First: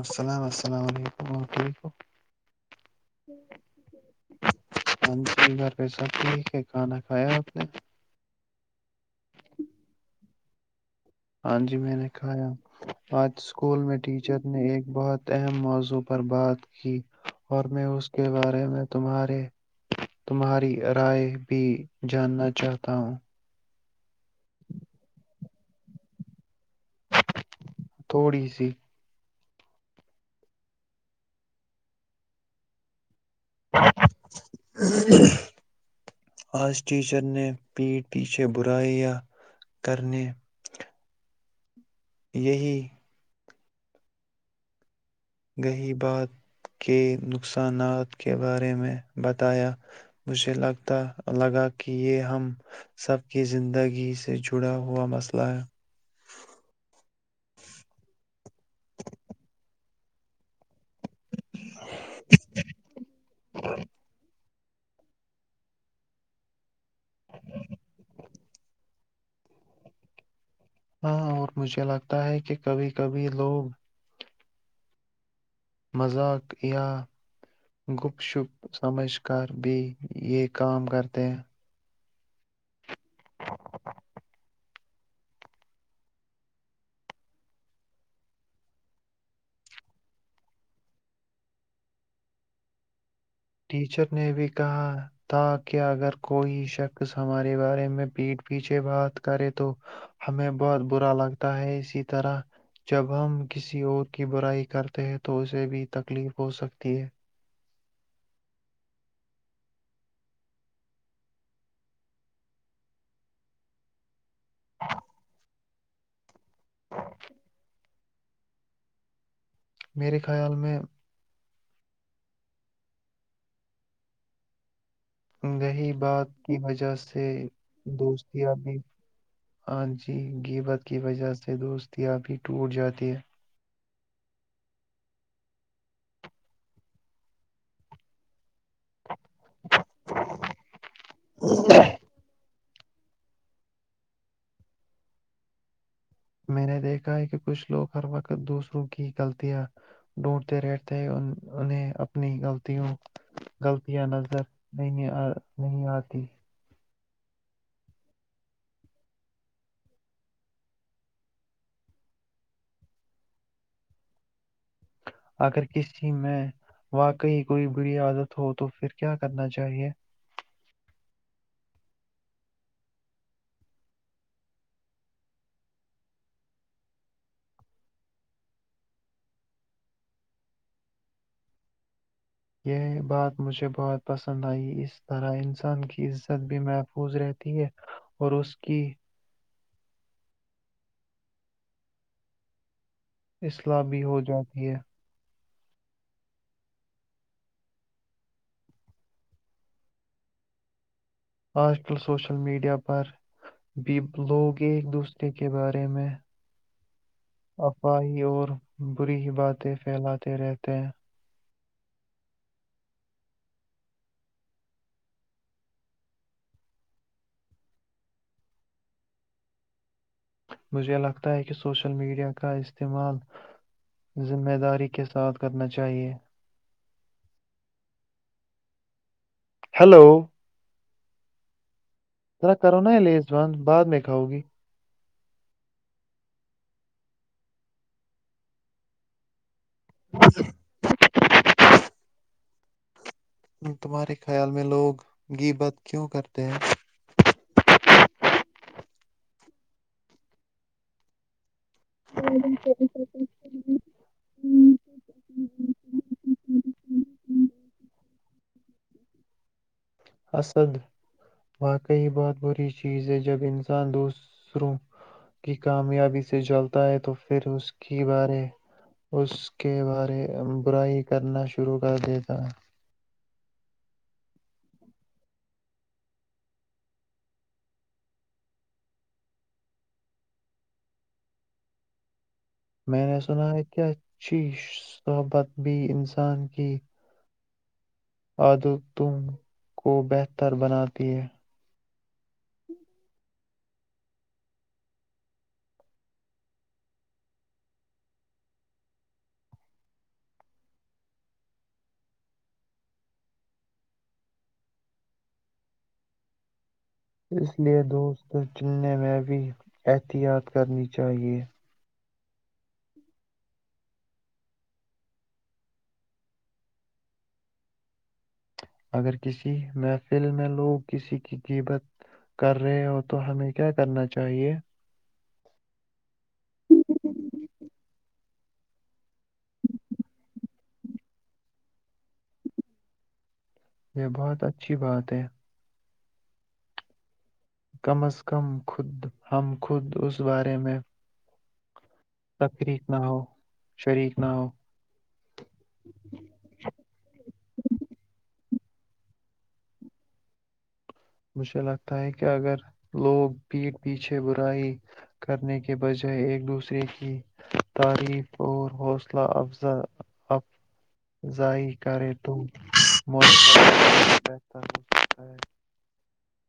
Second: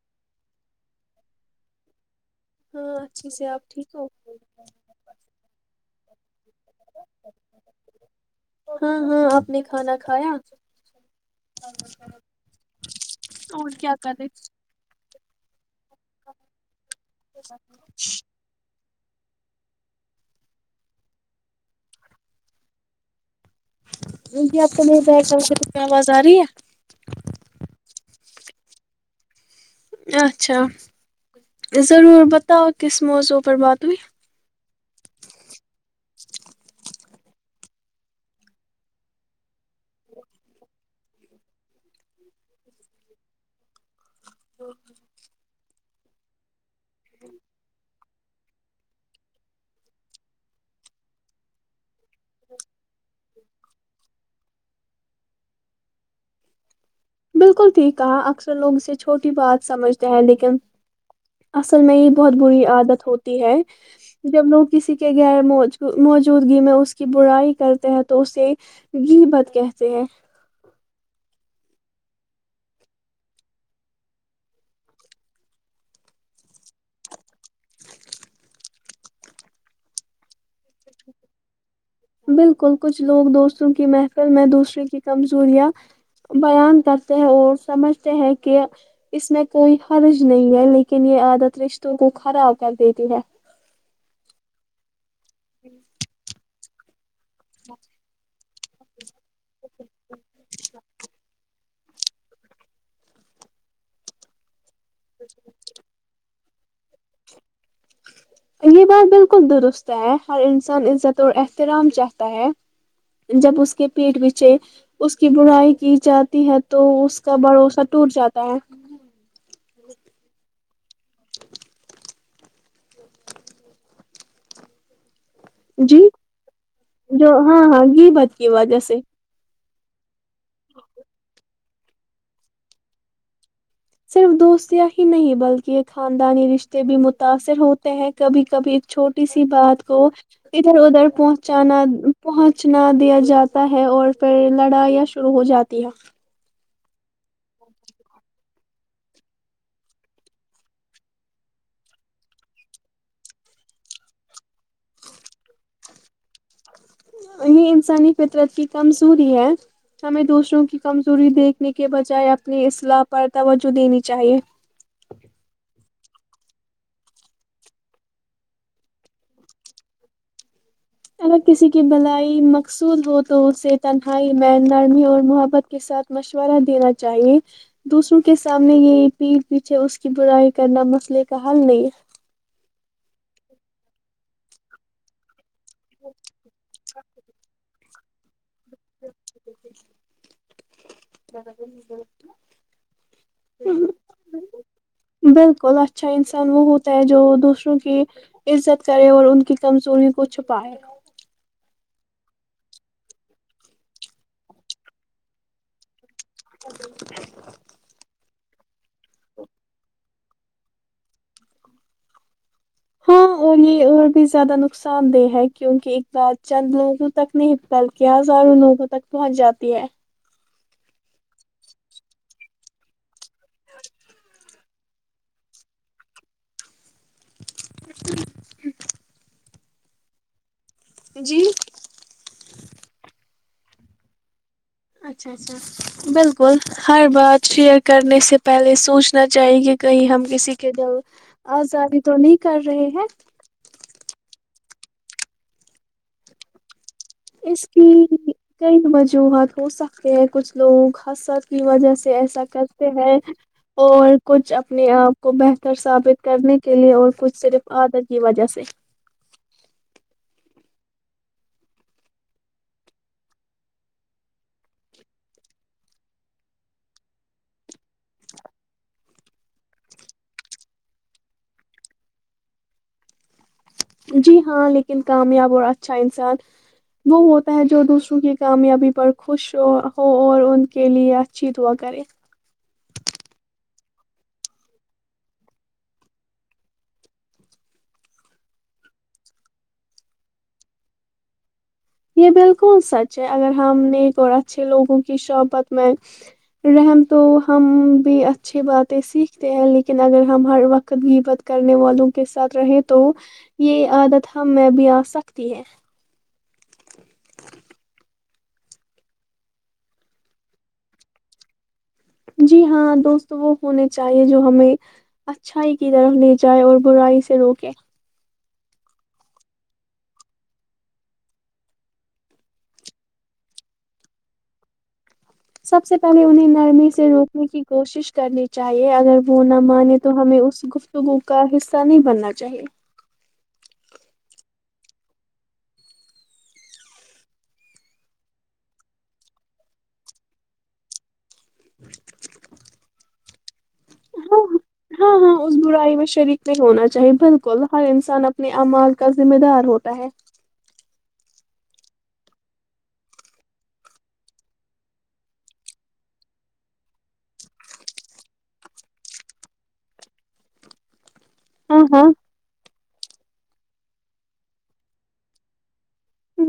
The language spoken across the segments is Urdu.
السلام السلام علیکم ورحمتیک ہو ہاں اچھی سے آپ ٹھیک ہو بار پہ سات کہ کھانا کھایا آپ نے [inaudible] ہاں ہاں آپ نے کھانا کھایا ہاں جی میں نے کہایا آج اور اسکول کیا میں کرے ٹیچر نے ایک بہت اہم مز و پر بات کی اور میں اس کے بارے میں تمہارے تمہاری رائے بھی جاننا چاہتا ہوں کیی آپ کے بیٹھ کر ر کی آواز آ رہی ہے تھوڑی س اچھا ضرور بتاؤ کس موزوق آس ٹھیک ٹیچر نے پی پیچھے برائیا کرنے یہی اوک گہی بات کے نقصانات کے بارے میں بتایا مجھے لتا لگا کہ یہ ہم سب کی زندگی سے جڑا ہوا مسئلہ ہے بالکل ٹھیک کہا اکثر لوگ اسے چھوٹی بات سمجھتے ہیں لیکن اصل میں یہ بہت بری عادت ہوتی ہے جب لوگ کسی کے غیر مو موجودگی میں اس کی برائی کرتے ہیں تو اسے یہ بات کہتے ہیں ہاں اور مجھے لگتا ہے کہ کبھی کبھی لوگ مذاق یا گپ شپ سمجھ کر بھی یہ کام کرتے ہیں بالکل کچھ لوگ دوستوں کی محفل میں دوسروں کی کمزوریاں بیان کرتے ہیں اور سمجھتے ہیں کہ اس میں کوئی حرج نہیں ہے لیکن یہ عادت رشتوں کو خراب کر دیتی ہے ٹیچر نے بھی کہا تھا کہ اگر کوئی ش ہمارے بارے میں پیھ پیچھے بات کریں تو ہمیں بہت برا لگتا ہے اسی طرح جب ہم کسی اور کی برائی کے کرتے ہیں تو اسے بھی تکلیف ہو سکتی ہے یہ بات بالکل درست ہے ہر انسان عزت اور احترام چاہتا ہے جب اس کے پیٹ پیچھے اس کی برائی کی جاتی ہے تو اس کا بھروسہ ٹوٹ جاتا ہے میرے خیال میں رہی جی بات کی وجہ سے جو ہاں ہاں غیبت کی دوستیاںب بھی وجہ سے ہاں جی ج گ بت کی وجہ سے دوست دیاب بھی ٹوٹ جاتی ہے صرف دوستیاں ہی نہیں بلکہ یہ خاندانی رشتے بھی متاثر ہوتے ہیں کبھی کبھی ایک چھوٹے کسی بات کو ادھر ادھر پہنچانا پہنچ سچنا دیا جاتا ہے اور پھر لڑائیاں شرو ہو جاتی ہے میں نے دیکھا ہے کہ کچھ لوگ ہر وقت دوسروں کی غلطیاں ڈھونڈتے رہتے انہیں اپنی غلطوں غلطیاں نظر نہیں نہیں آتی یہ انسانی فطرت کی کمزوری ہے ہمیں دوسروں کی کمزوری دیکھنے کے بجائے اپنی اصلاح پر توجہ دینی چاہیے اگر کسی میں واقعی کوئی بری عادت ہو تو پھر کیا کرنا چاہیے اگر کسی کی بلائی مقصول ہو تو اسے تنہائی م نرمی اور محبت کے ساتھ مشورہ دینا چاہیے دوسروں کے سامنے یہ پیھ پیچھے اس کی برائی کرنا مسئلے کا حل نہیں ہے یہ بات مجھے بہت پسند آئی اس طرح ان انسان کی عزت بھی محفوظ رہحتی ہے اور اس [inaudible] کیاا اصلاح بھی ہو جاتی ہے ک اچھا انسان وہ ہوتا ہے جو دوسروں کی عزت کرے اور ان کی کمزوری کو چھپائے آج کل سوشل میڈیا پر بھی لوگ ایک دوسرے کے بارے میں آپا ہی اور بری ہی بات ہے پھیلا چیرےتے ہاں اور یہ اور بھی زیادہ نقصان دہ ہے کیونکہ اق بار چند لوگوں تک نہیں بلکہ ہزاروں لوگوں تک پہنچ جاتی ہے مجھے لگتا ہے کہ سوشل میڈیا کا استعمال ذمہ داری کے ساتھ کرنا چاہیئے ہیلو جی ذرا کرونا ہے لی وان بعد میں کاؤ گی اچھا اچھا بالکل ہر بات شیئر کرنے سے پہلے سوچنا چاہیے کہیں ہم کسی کے ج آزادی تو نہیں کر رہے ہیں تمہارے خیال میں لوگ گ بات کیوں کرتے ہیں اس کی کئی وجوہات ہو سکتے ہیں کچھ لوگوں حس کی وجہ سے ایسا کرتے ہیں اور کچھ اپنے آپ کو بہتر ثابت کرنے کے لیے اور کچھ صرف آدر کی وجہ سے اسد واقعی بہت بری چیز ہے جب انسان دوسروں کی کامیابی سے جلتا ہے تو پھر اس کی بارے اس کے بارے برائی کرنا شروع کر دیتا ہے جی ہاں لیکن کامیاب اور اچھا انسان وہ ہوتا ہے جو دوسروں کی کامیابی پر خوش ہو اور ان کے لیے اچھی دعا کرے میں نے سنا ہے کیا اچھی صحبت بھی انسان کی آدو تم کو بہتر بناتی ہے یہ بالکل سچ ہے اگر ہم نیک اور اچھے لوگوں کی شحبت میں رہم تو ہم بھی اچھی باتیں سیکھتے ہیں لیکن اگر ہم ہر وقت گ بت کرنے والوں کے ساتھ رہیں تو یہ عادت ہم میں بھی آ سکتی ہے اس لیے دوست چننے میں بھی احتیاط کرنی چاہیے جی ہاں دوست وہ ہونے چاہیے جو ہمیں اچھائی کی طرف لے جائے اور برائی سے روکے اگر کسی محفل میں لوگ کسی کی قیبت کر رہے ہو تو ہمیں کیا کرنا چاہیے سب سے پہلے انہیں نرمی سے روکنے کی کوشش کرنی چاہیے اگر وہ نہ مانے تو ہمیں اس گفتگو کا حصہ نہیں بننا چاہیے یہ بہت اچھی بات ہے کم از کم خود ہم خود اس بارے میں سکری [unintelligible] ہاں ہاں ہاں اس برائی میں شریک نہیں ہونا چاہی بالکل ہر انسان اپ اپنے اعمال کا ذمہ دار ہوتا ہے مجھے لگتا ہے کہ اگر لوگ پھ پیچھے برائی کرنے کے بجائے ایک دوسرے کی تعریف اور حوصلہ افزا ا زائع ہاں ہاں کرے تم مشل بہتر ہوتا ہے ہ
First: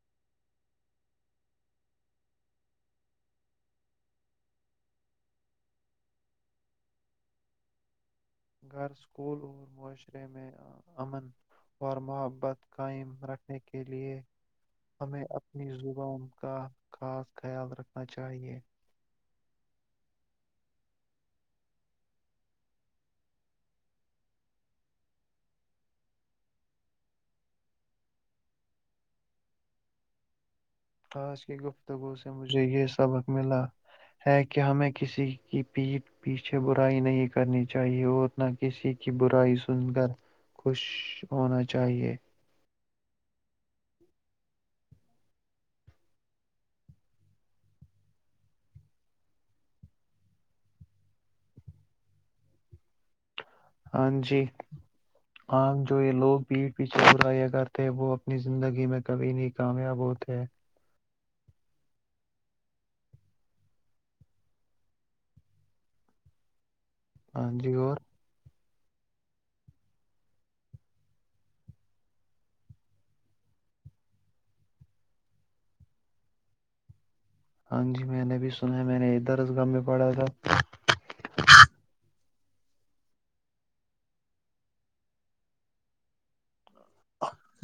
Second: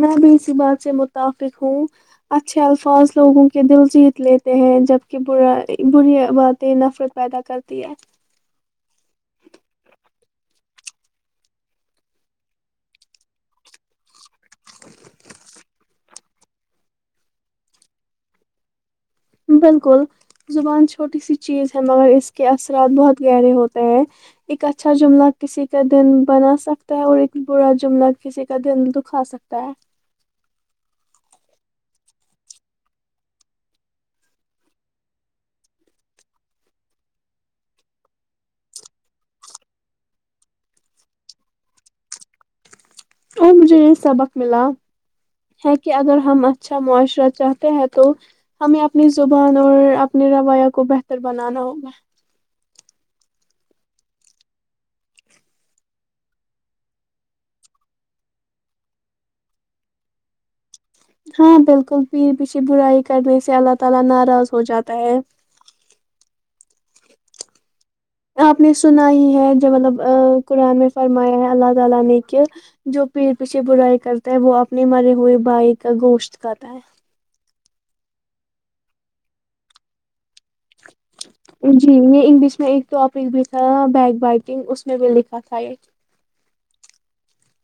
میں بھی اسی بات سے متفق ہوں اچھے الفاظ لوگوں کے دل جیت لیتے ہیں جبک برا بری باتیں نفرت پیدا کرتی ہے گھر اسکول اور معاشرے میں امن اور محبت قائم رکھنے کے لیے ہمیں اپنی زبان کا خاص خیال رکھنا چاہیے بالکل زبان چھوٹی سی چیز ہے مگر اس کے اثرات بہت گہرے ہوتے ہیں ایک اچھا جملہ کسی کا دن بنا سکتا ہے اور ایک برا جملہ کسی کا دن دکھا سکتا ہے خاص کی گفتگو سے مجھے یہ سبق ملا ہے کہ ہمیں کسی کی پیھ پیچھے برائی نہیں کرنی چاہیے اور نہ کسی کی برائی سن کر خوش ہونا چاہئے اور مجھے یہ سبق ملا ہے کہ اگر ہم اچھا معاشرہ چاہتے ہیں تو ہمیں اپنی زبان اور اپنے رویہ کو بہتر بنانا ہوگا ہاں جی عام جو یہ لوگ بھیڑھ پیچھے بلایا کرتے ہیں وہ اپنی زندگی میں کبھی نہیں کامیاب ہوتے ہیں ہاں بالکل پیر پیچھے برائی کرنے سے اللہ تعالی ناراض ہو جاتا ہے ہاں جی اور [unintelligible] ہاں جی میں نے بھی سنا میں نے ادھر اس گام میں پڑھا تھا جی میں انگلش میں ایک ٹاپک بھی تھا بیک بائٹنگ اس میں بھی لکھا تھا ایک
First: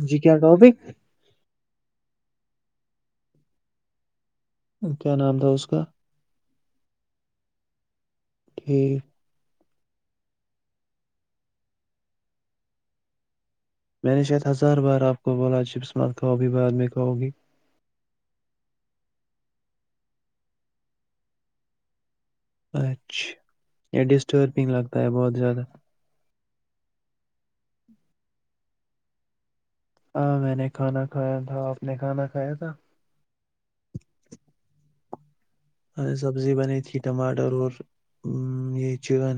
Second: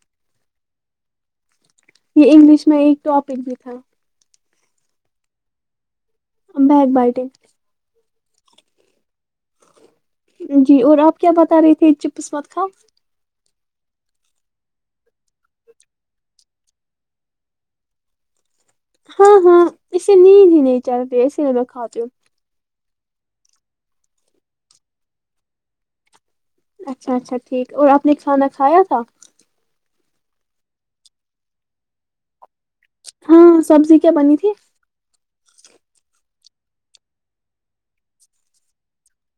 جی کیا ٹاپک [unintelligible] یہ انگلش میں ایک ٹاپک بھی تھا [unintelligible] کیا نام تھا اس کا بگ بیائٹ [unintelligible] جی اور آپ کیا بتا رہے تھے چپسمت خوان میں نے شاید ہزار بار آپ کو بولا جپسمارکب بھی بعد میں کہو گی ہاں ہاں اسے نیند ہی نہیں چلتی اسی لیے میں کھاتی ہوں اچھا یہ ڈسٹربنگ لگتا ہے بہت زیادہ اچھا اچھا ٹھیک اور آپ نے کھانا کھایا تھا ہاں میں نے کھانا کھایا تھا آپ نے کھانا کھایا تھا ہاں سبزی کیا بنی تھی ارے سبزی بنی تھی ٹماٹر اور یہ چکن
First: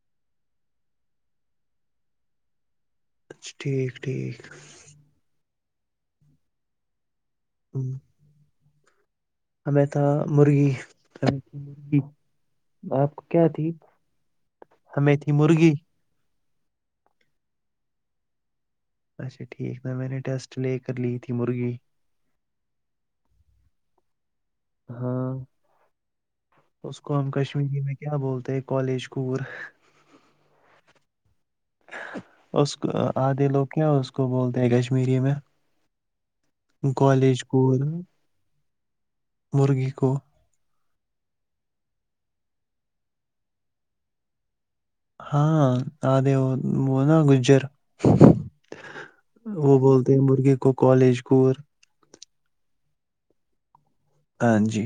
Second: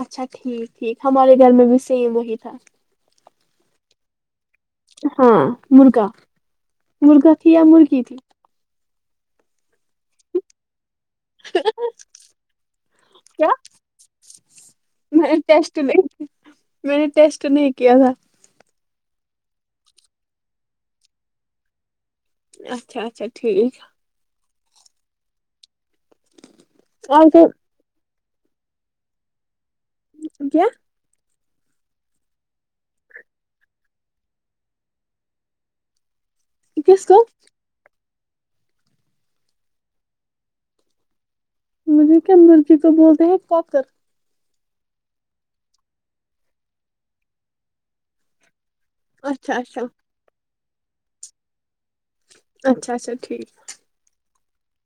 اچھا ٹھیک ٹھیک ہمارے گھر میں بھی سیم وہی تھا اچا ٹھیک ٹھیک ہاں مرغا [inaudible] مرغا تھی یا مرغی تھی امیتا مرغی ہم تھی مری آپ کیا تھی ہمیں میں تھی نے مرغی ٹیسٹ [inaudible] نہیں میں نے ٹیسٹ نہیں کیا تھا [inaudible] اچھا ٹھیک تھا میں نے ٹیسٹ لے کر لی تھی مرغی اچھا اچھا ٹھیک ہے [inaudible] ہاں [inaudible] اس کو اور ہم تو کشمیری میں [inaudible] کیا بولتے کالج کوور [inaudible] ا کیا [inaudible] کس کو کالج کوول مرغی کو مجھے کیا مرغی تو بولتے ہیں کوکر ہاں آدے وہ وہ نا گجر اچھا وہ اچھا بولتے ہیں مرغے کو کالجکور اچھا اچھا ٹھیک ہے ہاں جی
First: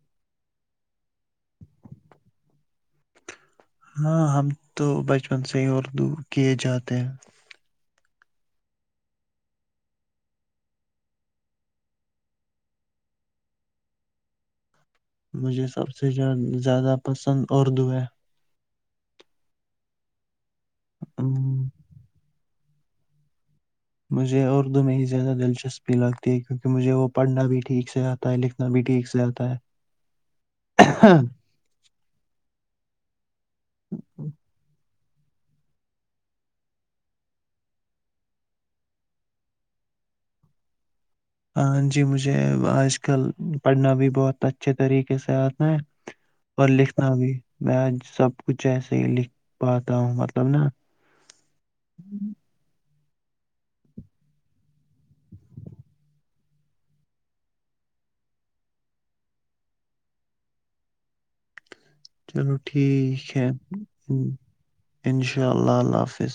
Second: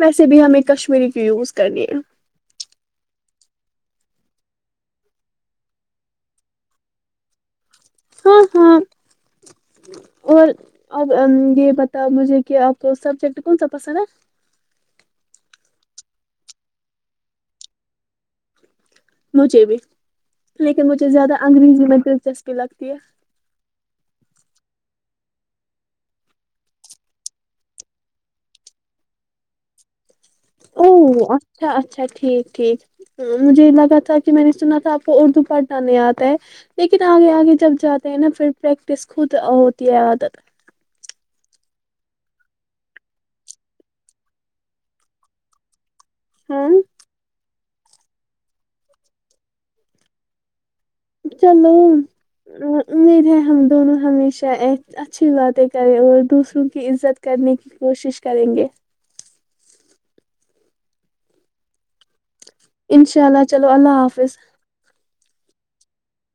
ویسے بھی ہمیں کشمیری کی یوز کرنی ہے ہاں ہم تو بچپن سے ہی اردو کیے جاتے ہیں ہاں ہاں اور ا یہ بتاؤ مجھے کہ آپ کو سبجیکٹ کون سا پسند ہے مجھے سب سے زیادہ پسند اردو ہے مھے بھی لیکن مجھے ہم، زیادہ انگریزی میں دلچسپ کی لگتی ہے [inaudible] او اچھا اچھا ٹھیک ٹھیک مجھے یہ لگا تھا کہ میں نے سنا تھا اردو پڑھنا نہیں آتا ہے لیکن آگے آگے جب جاتے ہیں نا پھر پریکٹس خود ہوتی ہے عادت ہاں جی مجھے آج کل پڑھنا بھی بہت اچھے طریقے سے آنا ہے اور ہاں لکھنا بھی میں آج سب کچھ ایسے ہی لکھ پاتا ہوں مطلب نا چلو امید ہے ہم دونوں ہمیشہ اچھی باتیں کریں اور دوسروں کی عزت کرنے کی کوشش کریں گے چلو ٹھیک انشاء اللہ ہے ان چلو اللہ حافظ شاءلہ ان شاء اللہ ال حافظ